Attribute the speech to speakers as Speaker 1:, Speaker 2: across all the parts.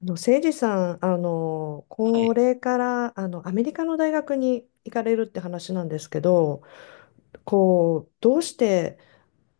Speaker 1: 誠司さん、
Speaker 2: は
Speaker 1: こ
Speaker 2: い。
Speaker 1: れから、アメリカの大学に行かれるって話なんですけど、どうして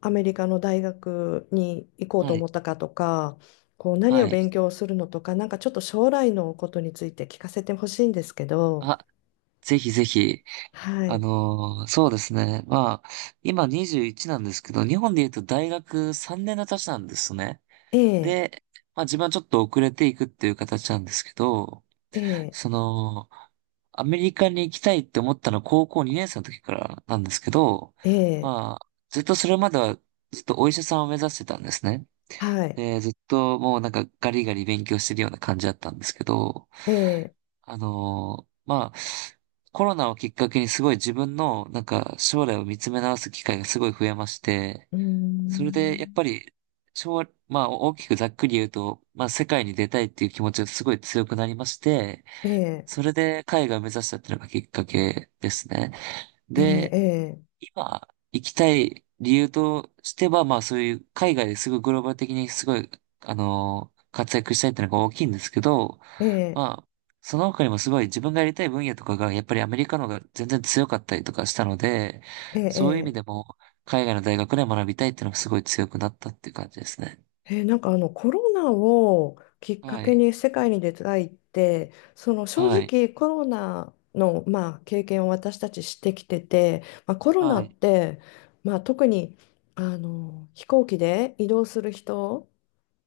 Speaker 1: アメリカの大学に行こう
Speaker 2: は
Speaker 1: と思
Speaker 2: い。
Speaker 1: ったかとか、何
Speaker 2: は
Speaker 1: を
Speaker 2: い。
Speaker 1: 勉強するのとか、なんかちょっと将来のことについて聞かせてほしいんですけど。
Speaker 2: あ、ぜひぜひ。
Speaker 1: はい。
Speaker 2: そうですね。まあ、今21なんですけど、日本で言うと大学3年の年なんですね。
Speaker 1: ええ、
Speaker 2: で、まあ自分はちょっと遅れていくっていう形なんですけど、
Speaker 1: ええ、
Speaker 2: その、アメリカに行きたいって思ったのは高校2年生の時からなんですけど、
Speaker 1: ええ、
Speaker 2: まあ、ずっとそれまではずっとお医者さんを目指してたんですね。
Speaker 1: はい。
Speaker 2: で、ずっともうなんかガリガリ勉強してるような感じだったんですけど、
Speaker 1: ええ、
Speaker 2: まあ、コロナをきっかけにすごい自分の、なんか、将来を見つめ直す機会がすごい増えまして、
Speaker 1: うー
Speaker 2: それで、やっぱ
Speaker 1: ん、
Speaker 2: り、まあ、大きくざっくり言うと、まあ、世界に出たいっていう気持ちがすごい強くなりまして、
Speaker 1: ええ、
Speaker 2: それで海外を目指したっていうのがきっかけですね。
Speaker 1: え
Speaker 2: で、
Speaker 1: え、
Speaker 2: 今、行きたい理由としては、まあ、そういう海外ですごいグローバル的にすごい、活躍したいっていうのが大きいんですけど、
Speaker 1: ええ、ええ、
Speaker 2: まあ、その他にもすごい自分がやりたい分野とかが、やっぱりアメリカの方が全然強かったりとかしたので、
Speaker 1: ええ、
Speaker 2: そういう意味
Speaker 1: え
Speaker 2: でも、海外の大学で学びたいっていうのがすごい強くなったっていう感じですね。
Speaker 1: えー、なんかコロナをきっか
Speaker 2: は
Speaker 1: け
Speaker 2: い。
Speaker 1: に世界に出たいって、正
Speaker 2: はい。
Speaker 1: 直コロナの、まあ、経験を私たちしてきてて、まあ、コロナ
Speaker 2: は
Speaker 1: っ
Speaker 2: い。
Speaker 1: て、まあ、特に飛行機で移動する人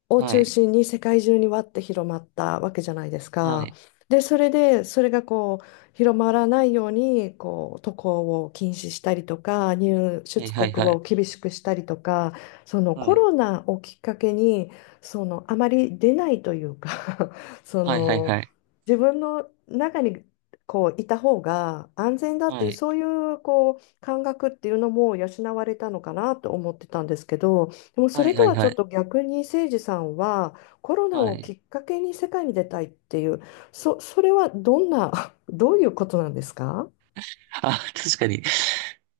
Speaker 1: を
Speaker 2: は
Speaker 1: 中
Speaker 2: い。
Speaker 1: 心に世界中にわって広まったわけじゃないです
Speaker 2: は
Speaker 1: か。
Speaker 2: い。
Speaker 1: で、それで、それが広まらないように、渡航を禁止したりとか、入
Speaker 2: はい。
Speaker 1: 出
Speaker 2: は
Speaker 1: 国
Speaker 2: い。はい。
Speaker 1: を厳しくしたりとか、そのコ
Speaker 2: は
Speaker 1: ロナをきっかけに、あまり出ないというか そ
Speaker 2: い。はい。
Speaker 1: の、
Speaker 2: はい。
Speaker 1: 自分の中に、こういた方が安全だってい
Speaker 2: は
Speaker 1: う、
Speaker 2: い。
Speaker 1: そういう感覚っていうのも養われたのかなと思ってたんですけど、でもそ
Speaker 2: は
Speaker 1: れ
Speaker 2: い。
Speaker 1: と
Speaker 2: はい。
Speaker 1: はち
Speaker 2: はい。
Speaker 1: ょ
Speaker 2: は
Speaker 1: っ
Speaker 2: い。
Speaker 1: と逆に、誠司さんはコロナ
Speaker 2: は
Speaker 1: をき
Speaker 2: い。
Speaker 1: っかけに世界に出たいっていう、それはどんな、どういうことなんですか？
Speaker 2: あ、確かに、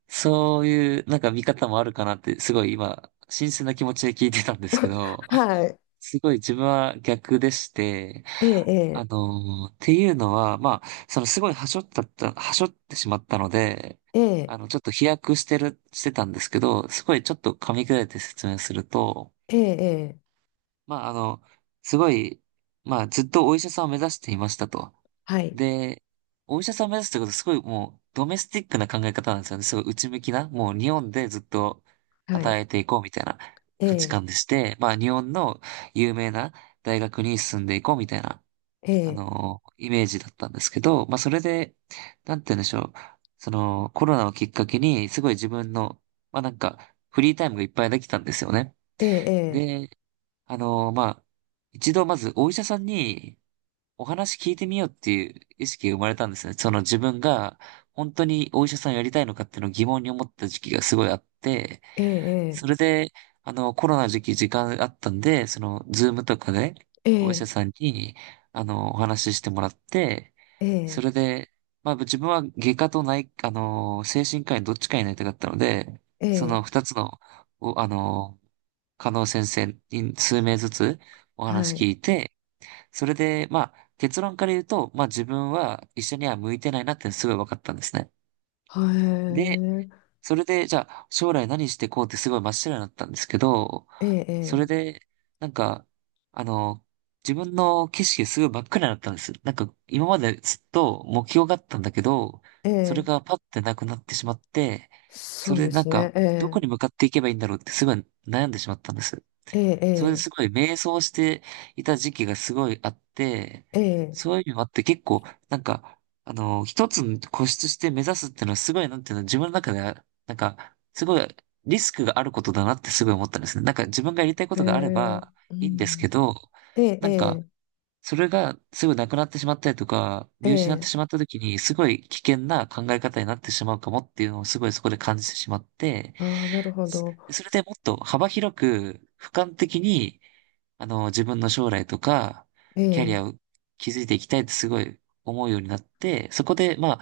Speaker 2: そういう、なんか見方もあるかなって、すごい今、新鮮な気持ちで聞いてたんですけど、
Speaker 1: はい。
Speaker 2: すごい自分は逆でして、
Speaker 1: ええ、
Speaker 2: っていうのは、まあ、そのすごい端折ったった、はしってしまったので、
Speaker 1: え
Speaker 2: あ
Speaker 1: え、
Speaker 2: の、ちょっと飛躍してる、してたんですけど、すごいちょっと噛み砕いて説明すると、
Speaker 1: ええ、ええ、
Speaker 2: まあ、すごい、まあ、ずっとお医者さんを目指していましたと。
Speaker 1: はい、
Speaker 2: で、お医者さんを目指すってことはすごいもう、ドメスティックな考え方なんですよね。すごい内向きな、もう日本でずっと
Speaker 1: はい、
Speaker 2: 働いていこうみたいな
Speaker 1: え
Speaker 2: 価値観
Speaker 1: え、
Speaker 2: でして、まあ、日本の有名な大学に進んでいこうみたいな、
Speaker 1: ええ、
Speaker 2: イメージだったんですけど、まあ、それで、なんて言うんでしょう。その、コロナをきっかけに、すごい自分の、まあ、なんか、フリータイムがいっぱいできたんですよね。
Speaker 1: ええ、
Speaker 2: で、まあ、一度まずお医者さんにお話聞いてみようっていう意識が生まれたんですね。その自分が本当にお医者さんやりたいのかっていうのを疑問に思った時期がすごいあって、
Speaker 1: ええ、え
Speaker 2: それ
Speaker 1: え、
Speaker 2: で、コロナ時期時間あったんで、その、ズームとかで、お医者さんに、お話ししてもらって、
Speaker 1: え
Speaker 2: そ
Speaker 1: え、
Speaker 2: れで、まあ、自分は外科と内、あの、精神科医どっちかになりたかったので、
Speaker 1: え
Speaker 2: その
Speaker 1: え、
Speaker 2: 二つの、お、あの、加納先生に数名ずつお
Speaker 1: は
Speaker 2: 話聞
Speaker 1: い、
Speaker 2: いて、それで、まあ、結論から言うと、まあ自分は医者には向いてないなってすごい分かったんですね。
Speaker 1: は
Speaker 2: で、
Speaker 1: い、
Speaker 2: それで、じゃあ、将来何してこうってすごい真っ白になったんですけど、
Speaker 1: え
Speaker 2: そ
Speaker 1: え、
Speaker 2: れで、なんか、あの、自分の景色がすごい真っ暗になったんです。なんか、今までずっと目標があったんだけど、
Speaker 1: え
Speaker 2: それ
Speaker 1: え、え
Speaker 2: が
Speaker 1: え、
Speaker 2: パッてなくなってしまって、
Speaker 1: そ
Speaker 2: そ
Speaker 1: う
Speaker 2: れで
Speaker 1: で
Speaker 2: なん
Speaker 1: す
Speaker 2: か、
Speaker 1: ね、
Speaker 2: ど
Speaker 1: え
Speaker 2: こに向かっていけばいいんだろうってすごい悩んでしまったんです。
Speaker 1: え、え
Speaker 2: それで
Speaker 1: え、
Speaker 2: すごい迷走していた時期がすごいあって、
Speaker 1: ええ、
Speaker 2: そういう意味もあって結構、なんか、一つ固執して目指すっていうのはすごい、なんていうの、自分の中では、なんか、すごいリスクがあることだなってすごい思ったんですね。なんか自分がやりたいこ
Speaker 1: え
Speaker 2: とがあれ
Speaker 1: え、
Speaker 2: ば
Speaker 1: う
Speaker 2: いいんです
Speaker 1: ん、
Speaker 2: けど、
Speaker 1: ええ、
Speaker 2: なんか、
Speaker 1: え
Speaker 2: それがすぐなくなってしまったりとか、
Speaker 1: え、
Speaker 2: 見失って
Speaker 1: ええ、
Speaker 2: しまった時に、すごい危険な考え方になってしまうかもっていうのをすごいそこで感じてしまって、
Speaker 1: ああ、なるほ
Speaker 2: そ
Speaker 1: ど。
Speaker 2: それでもっと幅広く、俯瞰的に、自分の将来とか、
Speaker 1: え
Speaker 2: キャリ
Speaker 1: え、
Speaker 2: アを築いていきたいってすごい思うようになって、そこで、まあ、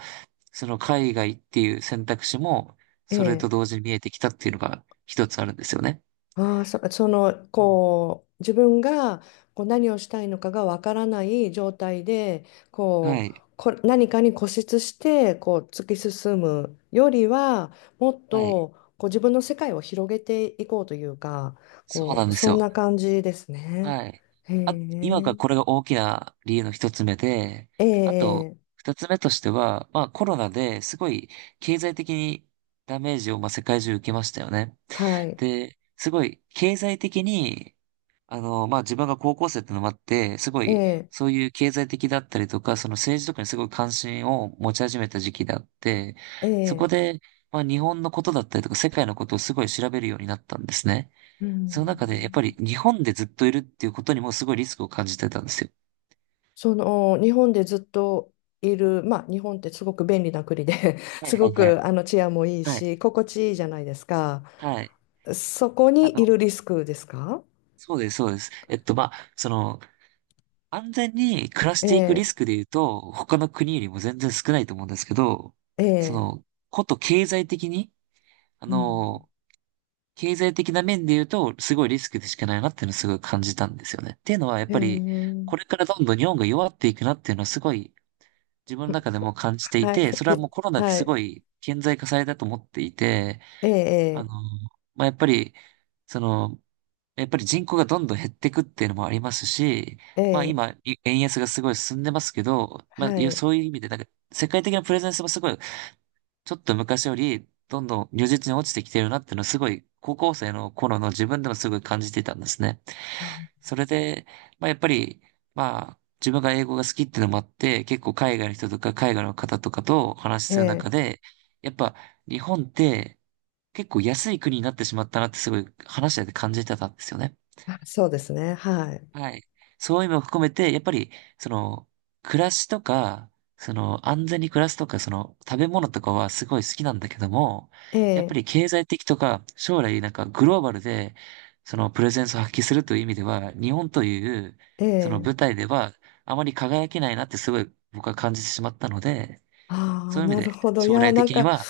Speaker 2: その海外っていう選択肢も、
Speaker 1: え
Speaker 2: それと
Speaker 1: え。
Speaker 2: 同時に見えてきたっていうのが一つあるんですよね。
Speaker 1: ああ、その、
Speaker 2: うん
Speaker 1: 自分が何をしたいのかがわからない状態で、
Speaker 2: はい。
Speaker 1: 何かに固執して、突き進むよりは、もっ
Speaker 2: はい。
Speaker 1: と、自分の世界を広げていこうというか、
Speaker 2: そうなんです
Speaker 1: そん
Speaker 2: よ。
Speaker 1: な感じですね。
Speaker 2: はい。
Speaker 1: へ
Speaker 2: あ、今が
Speaker 1: え、
Speaker 2: これが大きな理由の一つ目で、
Speaker 1: え
Speaker 2: あと、
Speaker 1: え、ええ、
Speaker 2: 二つ目としては、まあコロナですごい経済的にダメージをまあ世界中受けましたよね。
Speaker 1: はい、
Speaker 2: で、すごい経済的にまあ、自分が高校生ってのもあって、すご
Speaker 1: え
Speaker 2: い、
Speaker 1: え、
Speaker 2: そういう経済的だったりとか、その政治とかにすごい関心を持ち始めた時期であって、
Speaker 1: え
Speaker 2: そこ
Speaker 1: え、
Speaker 2: で、まあ、日本のことだったりとか、世界のことをすごい調べるようになったんですね。
Speaker 1: う
Speaker 2: その中で、やっぱり
Speaker 1: ん。
Speaker 2: 日本でずっといるっていうことにもすごいリスクを感じてたんですよ。
Speaker 1: その日本でずっといる、まあ、日本ってすごく便利な国で
Speaker 2: はい
Speaker 1: す
Speaker 2: は
Speaker 1: ご
Speaker 2: いはい。
Speaker 1: く治安もいい
Speaker 2: はい。
Speaker 1: し心地いいじゃないですか。
Speaker 2: はい。
Speaker 1: そこ
Speaker 2: あ
Speaker 1: にい
Speaker 2: の、
Speaker 1: るリスクですか？
Speaker 2: そうです、そうです。まあ、その、安全に暮らしていく
Speaker 1: え
Speaker 2: リスク
Speaker 1: え、
Speaker 2: で言うと、他の国よりも全然少ないと思うんですけど、
Speaker 1: え
Speaker 2: その、
Speaker 1: え、
Speaker 2: こと経済的に、あ
Speaker 1: うん、
Speaker 2: の、経済的な面で言うと、すごいリスクでしかないなっていうのをすごい感じたんですよね。っていうのは、やっぱり、
Speaker 1: ええ、
Speaker 2: これからどんどん日本が弱っていくなっていうのはすごい自分の中でも感じてい
Speaker 1: はい、
Speaker 2: て、それ
Speaker 1: い
Speaker 2: は
Speaker 1: や、
Speaker 2: もうコロナで
Speaker 1: は
Speaker 2: す
Speaker 1: い、
Speaker 2: ごい顕在化されたと思っていて、あの、
Speaker 1: ええ、
Speaker 2: まあ、やっぱり、その、やっぱり人口がどんどん減っていくっていうのもありますし、
Speaker 1: え
Speaker 2: まあ
Speaker 1: え、え
Speaker 2: 今、
Speaker 1: え、
Speaker 2: 円安がすごい進んでますけど、
Speaker 1: は
Speaker 2: まあ、いや
Speaker 1: い、
Speaker 2: そういう意味で、なんか、世界的なプレゼンスもすごいちょっと昔より、どんどん如実に落ちてきてるなっていうのをすごい、高校生の頃の自分でもすごい感じてたんですね。それで、まあやっぱり、まあ、自分が英語が好きっていうのもあって、結構海外の人とか海外の方とかとお話しする中
Speaker 1: ええ、
Speaker 2: で、やっぱ日本って結構安い国になってしまったなってすごい話してて感じてたんですよね。
Speaker 1: あ、そうですね、はい、
Speaker 2: はい。そういう意味も含めて、やっぱり、その、暮らしとか、その、安全に暮らすとか、その、食べ物とかはすごい好きなんだけども、やっぱ
Speaker 1: ええ、
Speaker 2: り経済的とか、将来なんかグローバルで、その、プレゼンスを発揮するという意味では、日本という、その
Speaker 1: え
Speaker 2: 舞
Speaker 1: え、
Speaker 2: 台では、あまり輝けないなってすごい僕は感じてしまったので、
Speaker 1: あ
Speaker 2: そ
Speaker 1: あ
Speaker 2: う
Speaker 1: ー、
Speaker 2: いう意
Speaker 1: な
Speaker 2: 味
Speaker 1: る
Speaker 2: で、
Speaker 1: ほど、い
Speaker 2: 将
Speaker 1: や、
Speaker 2: 来
Speaker 1: なん
Speaker 2: 的に
Speaker 1: か。
Speaker 2: は、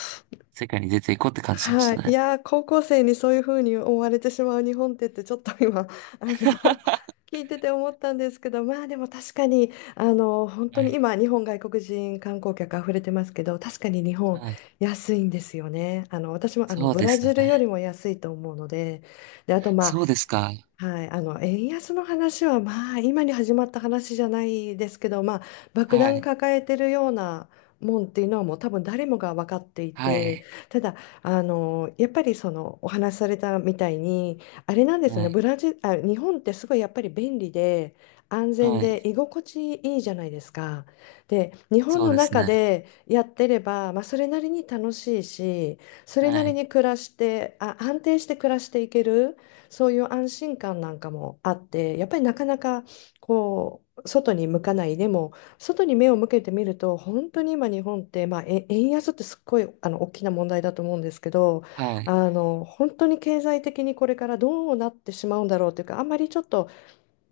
Speaker 2: 世界に出ていこうって感じまし
Speaker 1: はい、
Speaker 2: た
Speaker 1: い
Speaker 2: ね。
Speaker 1: やー、高校生にそういうふうに思われてしまう日本ってちょっと今あの 聞いてて思ったんですけど、まあでも確かに、本当
Speaker 2: は
Speaker 1: に
Speaker 2: い。
Speaker 1: 今日本、外国人観光客あふれてますけど、確かに日本
Speaker 2: はい。
Speaker 1: 安いんですよね。私も
Speaker 2: そう
Speaker 1: ブ
Speaker 2: で
Speaker 1: ラ
Speaker 2: すよ
Speaker 1: ジルより
Speaker 2: ね。
Speaker 1: も安いと思うので、で、あと、まあ、
Speaker 2: そうですか。
Speaker 1: はい。円安の話は、まあ、今に始まった話じゃないですけど、まあ、爆
Speaker 2: は
Speaker 1: 弾
Speaker 2: い。
Speaker 1: 抱えてるようなもんっていうのはもう多分誰もが分かってい
Speaker 2: は
Speaker 1: て、
Speaker 2: い。
Speaker 1: ただやっぱり、そのお話しされたみたいに、あれなんですよ
Speaker 2: は
Speaker 1: ね。
Speaker 2: い。
Speaker 1: ブラジル、あ、日本ってすごいやっぱり便利で安全
Speaker 2: は
Speaker 1: で
Speaker 2: い。
Speaker 1: 居心地いいじゃないですか。で、日本
Speaker 2: そう
Speaker 1: の
Speaker 2: です
Speaker 1: 中
Speaker 2: ね。
Speaker 1: でやってれば、まあ、それなりに楽しいし、それ
Speaker 2: は
Speaker 1: なり
Speaker 2: い。
Speaker 1: に暮らして、あ、安定して暮らしていける。そういう安心感なんかもあって、やっぱりなかなか外に向かない。でも、外に目を向けてみると、本当に今日本って、まあ、円安ってすっごい大きな問題だと思うんですけど、
Speaker 2: はい。
Speaker 1: 本当に経済的にこれからどうなってしまうんだろうというか、あんまりちょっと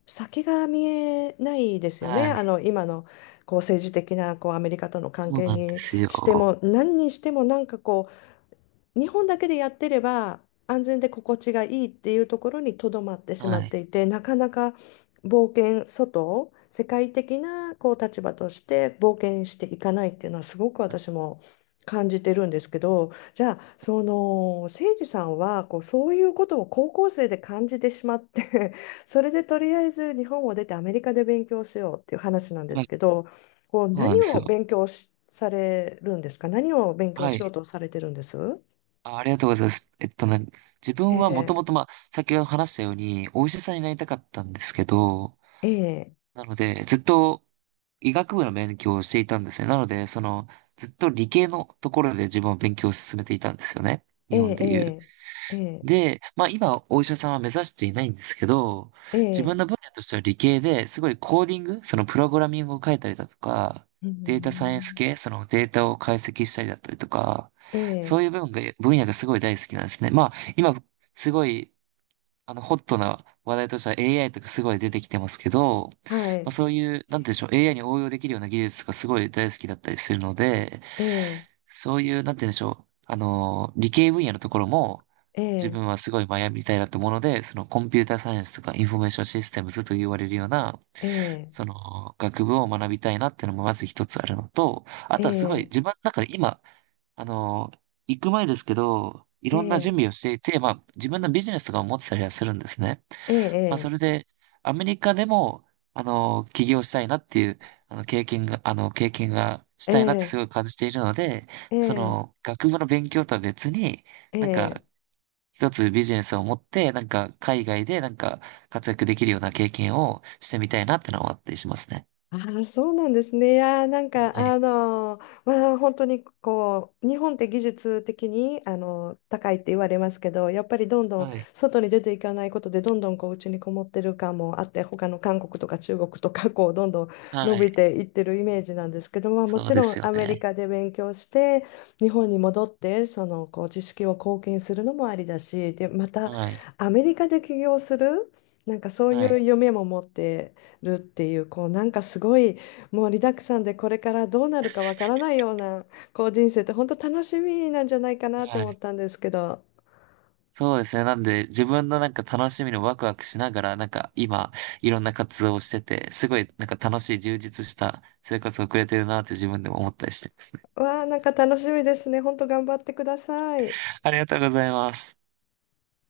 Speaker 1: 先が見えないですよね。
Speaker 2: はい。
Speaker 1: 今の政治的なアメリカとの関
Speaker 2: そう
Speaker 1: 係
Speaker 2: なんで
Speaker 1: に
Speaker 2: す
Speaker 1: して
Speaker 2: よ。
Speaker 1: も、何にしてもなんか日本だけでやってれば安全で心地がいいっていうところにとどまってしま
Speaker 2: は
Speaker 1: っ
Speaker 2: い。
Speaker 1: ていて、なかなか冒険、外世界的な立場として冒険していかないっていうのはすごく私も感じてるんですけど、じゃあ、その誠司さんはそういうことを高校生で感じてしまって それでとりあえず日本を出てアメリカで勉強しようっていう話なんで
Speaker 2: は
Speaker 1: す
Speaker 2: い。
Speaker 1: けど、
Speaker 2: そうな
Speaker 1: 何
Speaker 2: んです
Speaker 1: を
Speaker 2: よ。
Speaker 1: 勉強しされるんですか。何を勉強
Speaker 2: は
Speaker 1: しよう
Speaker 2: い。
Speaker 1: とされてるんです？
Speaker 2: あ、ありがとうございます。自
Speaker 1: え
Speaker 2: 分はもと
Speaker 1: え、
Speaker 2: もと、まあ、先ほど話したように、お医者さんになりたかったんですけど、
Speaker 1: ええ、
Speaker 2: なので、ずっと医学部の勉強をしていたんですね。なので、その、ずっと理系のところで自分は勉強を進めていたんですよね。
Speaker 1: え
Speaker 2: 日本でいう。
Speaker 1: え、ええ、
Speaker 2: で、まあ今お医者さんは目指していないんですけど、
Speaker 1: え
Speaker 2: 自分
Speaker 1: え、
Speaker 2: の分野としては理系ですごいコーディング、そのプログラミングを書いたりだとか、
Speaker 1: う
Speaker 2: データサイエンス
Speaker 1: ん、
Speaker 2: 系、そのデータを解析したりだったりとか、
Speaker 1: え
Speaker 2: そ
Speaker 1: え、
Speaker 2: ういう部分が、分野がすごい大好きなんですね。まあ今すごい、ホットな話題としては AI とかすごい出てきてますけど、
Speaker 1: は
Speaker 2: まあ
Speaker 1: い、
Speaker 2: そういう、なんて言うんでしょう、AI に応用できるような技術とかすごい大好きだったりするので、
Speaker 1: ええ、
Speaker 2: そういう、なんて言うんでしょう。あの理系分野のところも、
Speaker 1: え
Speaker 2: 自
Speaker 1: え、
Speaker 2: 分はすごい学びたいなと思うので、そのコンピューターサイエンスとかインフォメーションシステムズと言われるような、
Speaker 1: ええ、
Speaker 2: その学部を学びたいなっていうのもまず一つあるのと、あ
Speaker 1: え
Speaker 2: とはすごい
Speaker 1: え、
Speaker 2: 自分の中で今、あの行く前ですけど、い
Speaker 1: え
Speaker 2: ろんな準
Speaker 1: え、
Speaker 2: 備をしていて、まあ自分のビジネスとかも持ってたりはするんですね。
Speaker 1: え
Speaker 2: まあ、そ
Speaker 1: え、
Speaker 2: れで、アメリカでも、起業したいなっていう、経験がし
Speaker 1: え
Speaker 2: たいなってす
Speaker 1: え、
Speaker 2: ごい感じているので、
Speaker 1: え
Speaker 2: そ
Speaker 1: え、
Speaker 2: の、学部の勉強とは別に、
Speaker 1: え
Speaker 2: なんか、
Speaker 1: え。
Speaker 2: 一つビジネスを持って、なんか、海外で、なんか、活躍できるような経験をしてみたいなってのは思ったりしますね。
Speaker 1: ああ、そうなんですね。いやー、なんか、
Speaker 2: はい。
Speaker 1: まあ、本当に日本って技術的に、高いって言われますけど、やっぱりどんどん
Speaker 2: はい。
Speaker 1: 外に出ていかないことで、どんどん家にこもってる感もあって、他の韓国とか中国とか、どんどん伸
Speaker 2: はい。
Speaker 1: びていってるイメージなんですけど、まあ、も
Speaker 2: そう
Speaker 1: ち
Speaker 2: で
Speaker 1: ろん
Speaker 2: すよ
Speaker 1: アメリ
Speaker 2: ね。
Speaker 1: カで勉強して、日本に戻って、知識を貢献するのもありだし、で、また、
Speaker 2: はい。
Speaker 1: アメリカで起業する、なんかそうい
Speaker 2: は
Speaker 1: う
Speaker 2: い。
Speaker 1: 夢も持って、るっていう、なんかすごい、もうリダックさんで、これからどうなるかわからないような人生って本当楽しみなんじゃないかなって
Speaker 2: は
Speaker 1: 思っ
Speaker 2: い。
Speaker 1: たんですけど、
Speaker 2: そうですね。なんで、自分のなんか楽しみのワクワクしながら、なんか今、いろんな活動をしてて、すごいなんか楽しい充実した生活を送れてるなって自分でも思ったりしてますね。
Speaker 1: わあ、なんか楽しみですね。本当頑張ってください。
Speaker 2: ありがとうございます。